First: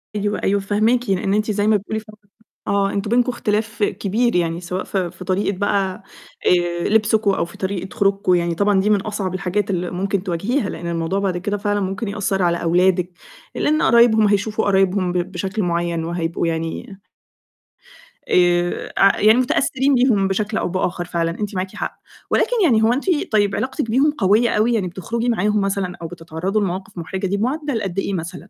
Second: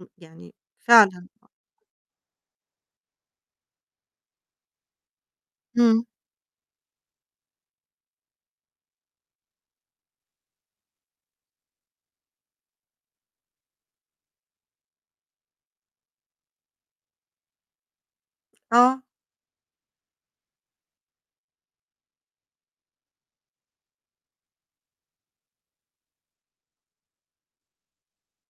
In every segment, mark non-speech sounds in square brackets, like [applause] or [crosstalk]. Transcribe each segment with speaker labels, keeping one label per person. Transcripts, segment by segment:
Speaker 1: ام يعني
Speaker 2: أيوه، فاهماكِ،
Speaker 1: فعلًا
Speaker 2: لإن
Speaker 1: أ
Speaker 2: أنتِ زي ما بتقولي ف [unintelligible] آه، أنتم بينكم اختلاف كبير يعني سواء في في طريقة بقى
Speaker 1: إمم.
Speaker 2: آآ، لبسكم أو في طريقة خروجكم يعني طبعًا دي من أصعب الحاجات اللي ممكن تواجهيها، لإن الموضوع بعد كده فعلًا ممكن يأثّر على أولادِك، لإن قرايبهم هيشوفوا قرايبهم ب بشكل معيّن وهيبقوا يعني آآ،
Speaker 1: آه.
Speaker 2: أع يعني متأثّرين بيهم بشكل أو بآخَر، فعلًا أنتِ معاكِ حق، ولكن يعني هو أنتِ طيب علاقتِك بيهم قوية أوي، يعني بتخرجي معاهم مثلًا أو بتتعرّضوا لمواقِف مُحرجة دب بمُعدّل قد إيه مثلًا؟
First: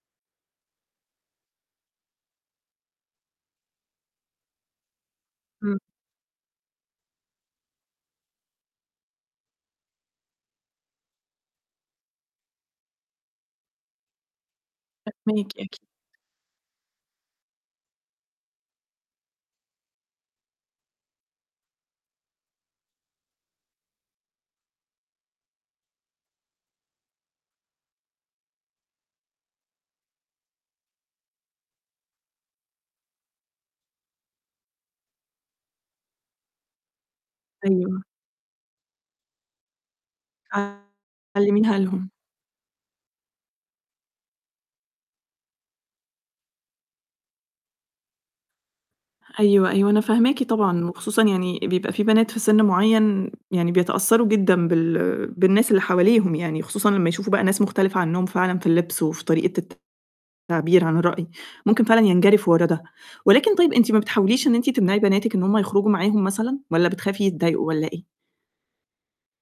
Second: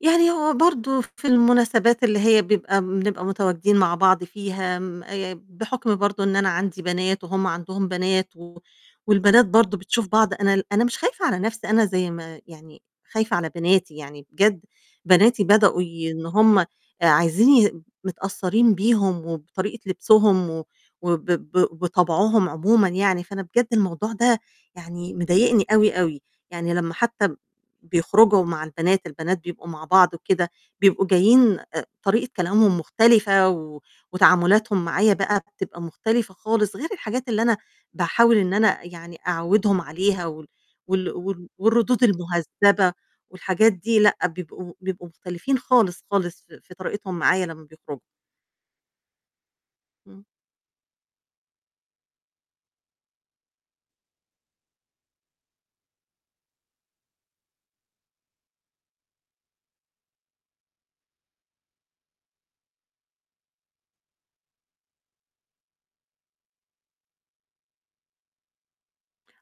Speaker 1: يعني هو برضه ف في المناسبات اللي هي بيبقى بنبقى متواجدين مع بعض فيها م آآ،
Speaker 2: إمم.
Speaker 1: بحُكم برضه إن أنا عندي بنات وهم عندهم بنات و والبنات برضه بتشوف بعض، أنا ال أنا مش خايفة على نَفْسي، أنا زي ما يعني خايفة على بناتي، يعني بجد بناتي
Speaker 2: أكيد، أكيد.
Speaker 1: بدؤوا ي إن هم آآ عايزين متأثّرين بيهم وبطريقة لبسوهم و وب ب وطَبعهم عمومًا يعني، فأنا بجد الموضوع ده يعني مضايقني أوي، أوي. يعني لمّا حتى ب بيخرجوا مع البنات، البنات بيبقوا مع بعض وكده، بيبقوا جايين آآ، طريقة كلامهم مختلفة و وتعامُلاتهم معايا بقى بتبقى مختلفة خالص غير الحاجات اللي أنا
Speaker 2: أيوه.
Speaker 1: باحاول إن أنا يعني أعوّدهم عليها وال وال وال
Speaker 2: علِّميها
Speaker 1: والردود
Speaker 2: لهم.
Speaker 1: المهذّبة والحاجات دي لأ، بيبقوا بيبقوا مختلفين خالص، خالص ف في طريقتهم معايا لمّا بيخرجوا.
Speaker 2: أيوه، أيوه، أنا
Speaker 1: إمم.
Speaker 2: فاهماكِ طبعًا، وخصوصًا يعني بيبقى في بنات في سِن معيّن يعني بيتأثّروا جدًا بال بالناس اللي حواليهم يعني، وخصوصًا لمّا يشوفوا بقى ناس مختلفة عنّهم فعلًا في اللبس وفي طريقة التعبير عن الرأي، ممكن فعلًا ينجرفوا ورا ده، ولكن طيب أنتِ ما بتحاوليش إن أنتِ تمنعي بناتِك إن هم يخرجوا معاهم مثلًا، والّا بتخافي يتضايقوا والّا إيه؟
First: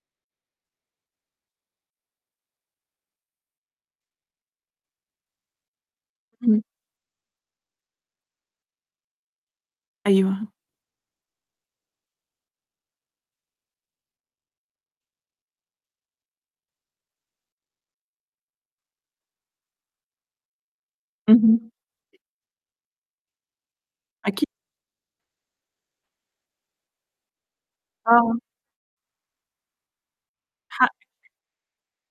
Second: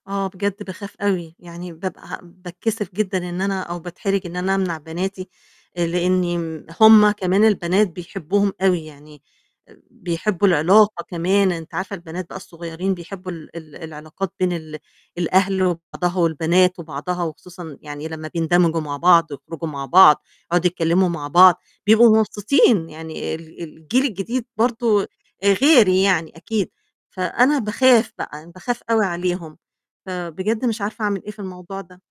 Speaker 1: آه، بجد باخاف أوي. يعني بابقى ه باتكسِف جدًا إن أنا أو باتحرِج إن أنا أمنع بناتي، آآ لإنّي
Speaker 2: إمم.
Speaker 1: ن هم كمان البنات بيحبّوهم أوي يعني آآ، بيحبّوا
Speaker 2: أيوه.
Speaker 1: العلاقة كمان أنتِ عارفة البنات بقى الصغيّرين بيحبّوا ال ال العلاقات بين ال الأهل وبعضها والبنات وبعضها، وخصوصًا يعني لمّا بيندمجوا مع بعض، يخرجوا مع بعض، يقعُدوا يتكلِّموا مع بعض،
Speaker 2: اهم.
Speaker 1: بيبقوا مبسوطين، يعني ال الجيل الجديد
Speaker 2: أكي
Speaker 1: برضه آآ، غير يعني أكيد، فأنا باخاف
Speaker 2: آه.
Speaker 1: بقى، أنا باخاف أوي عليهم. فبجد مش عارفة أعمل
Speaker 2: حقِّك.
Speaker 1: إيه في الموضوع ده.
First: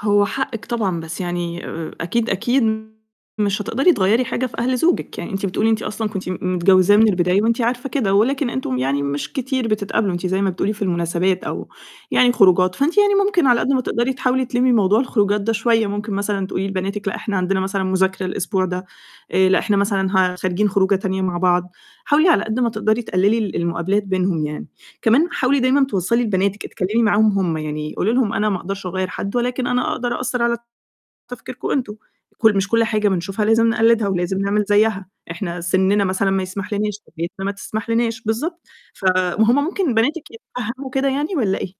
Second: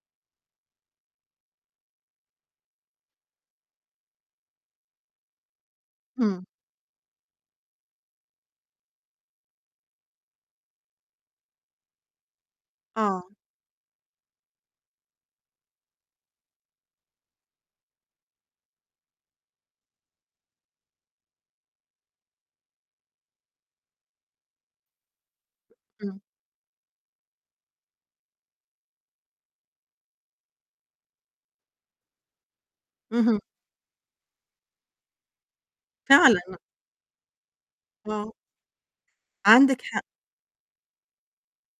Speaker 2: هو حقِّك طبعًا، بس يعني آآ، أكيد، أكيد مش هتقدري تغيّري حاجة في أهل زوجِك، يعني أنتِ بتقولي أنتِ أصلًا كنت م
Speaker 1: إمم.
Speaker 2: متجوّزاه من البداية وأنتِ عارفة كده ولكن أنتم يعني مش كتير بتتقابلوا، أنتِ زي ما بتقولي في المناسبات أو يعني خروجات، فأنتِ يعني
Speaker 1: آه.
Speaker 2: ممكن على قد ما تقدري تحاولي تلمّي موضوع الخروجات ده شوية. ممكن مثلًا تقولي لبناتِك لأ، إحنا عندنا مثلًا مُذاكرة الأسبوع ده، آآ، لأ، إحنا مثلًا ه خارجين خروجة تانية مع بعض. حاولي على قد ما تقدري تقلِّلي ال المقابلات بينهم يعني، كمان حاولي دايمًا
Speaker 1: إمم.
Speaker 2: توصّلي لبناتِك أتكلّمي معاهم هم يعني، قولي لهم أنا ما أقدرش أغيّر حد ولكن أنا أقدر أأثّر على تفكيركم أنتم، كل مش كل حاجة
Speaker 1: اهم.
Speaker 2: بنشوفها لازم نقلّدها ولازم نعمل زيّها، إحنا سِنّنا مثلًا ما
Speaker 1: فعلًا.
Speaker 2: يسمحش لنا [unintelligible] ما تسمحش لنا
Speaker 1: آه.
Speaker 2: بالضبط. ف وهم
Speaker 1: عندِك
Speaker 2: ممكن
Speaker 1: حق.
Speaker 2: بناتِك يتفهّموا كده يعني والّا إيه؟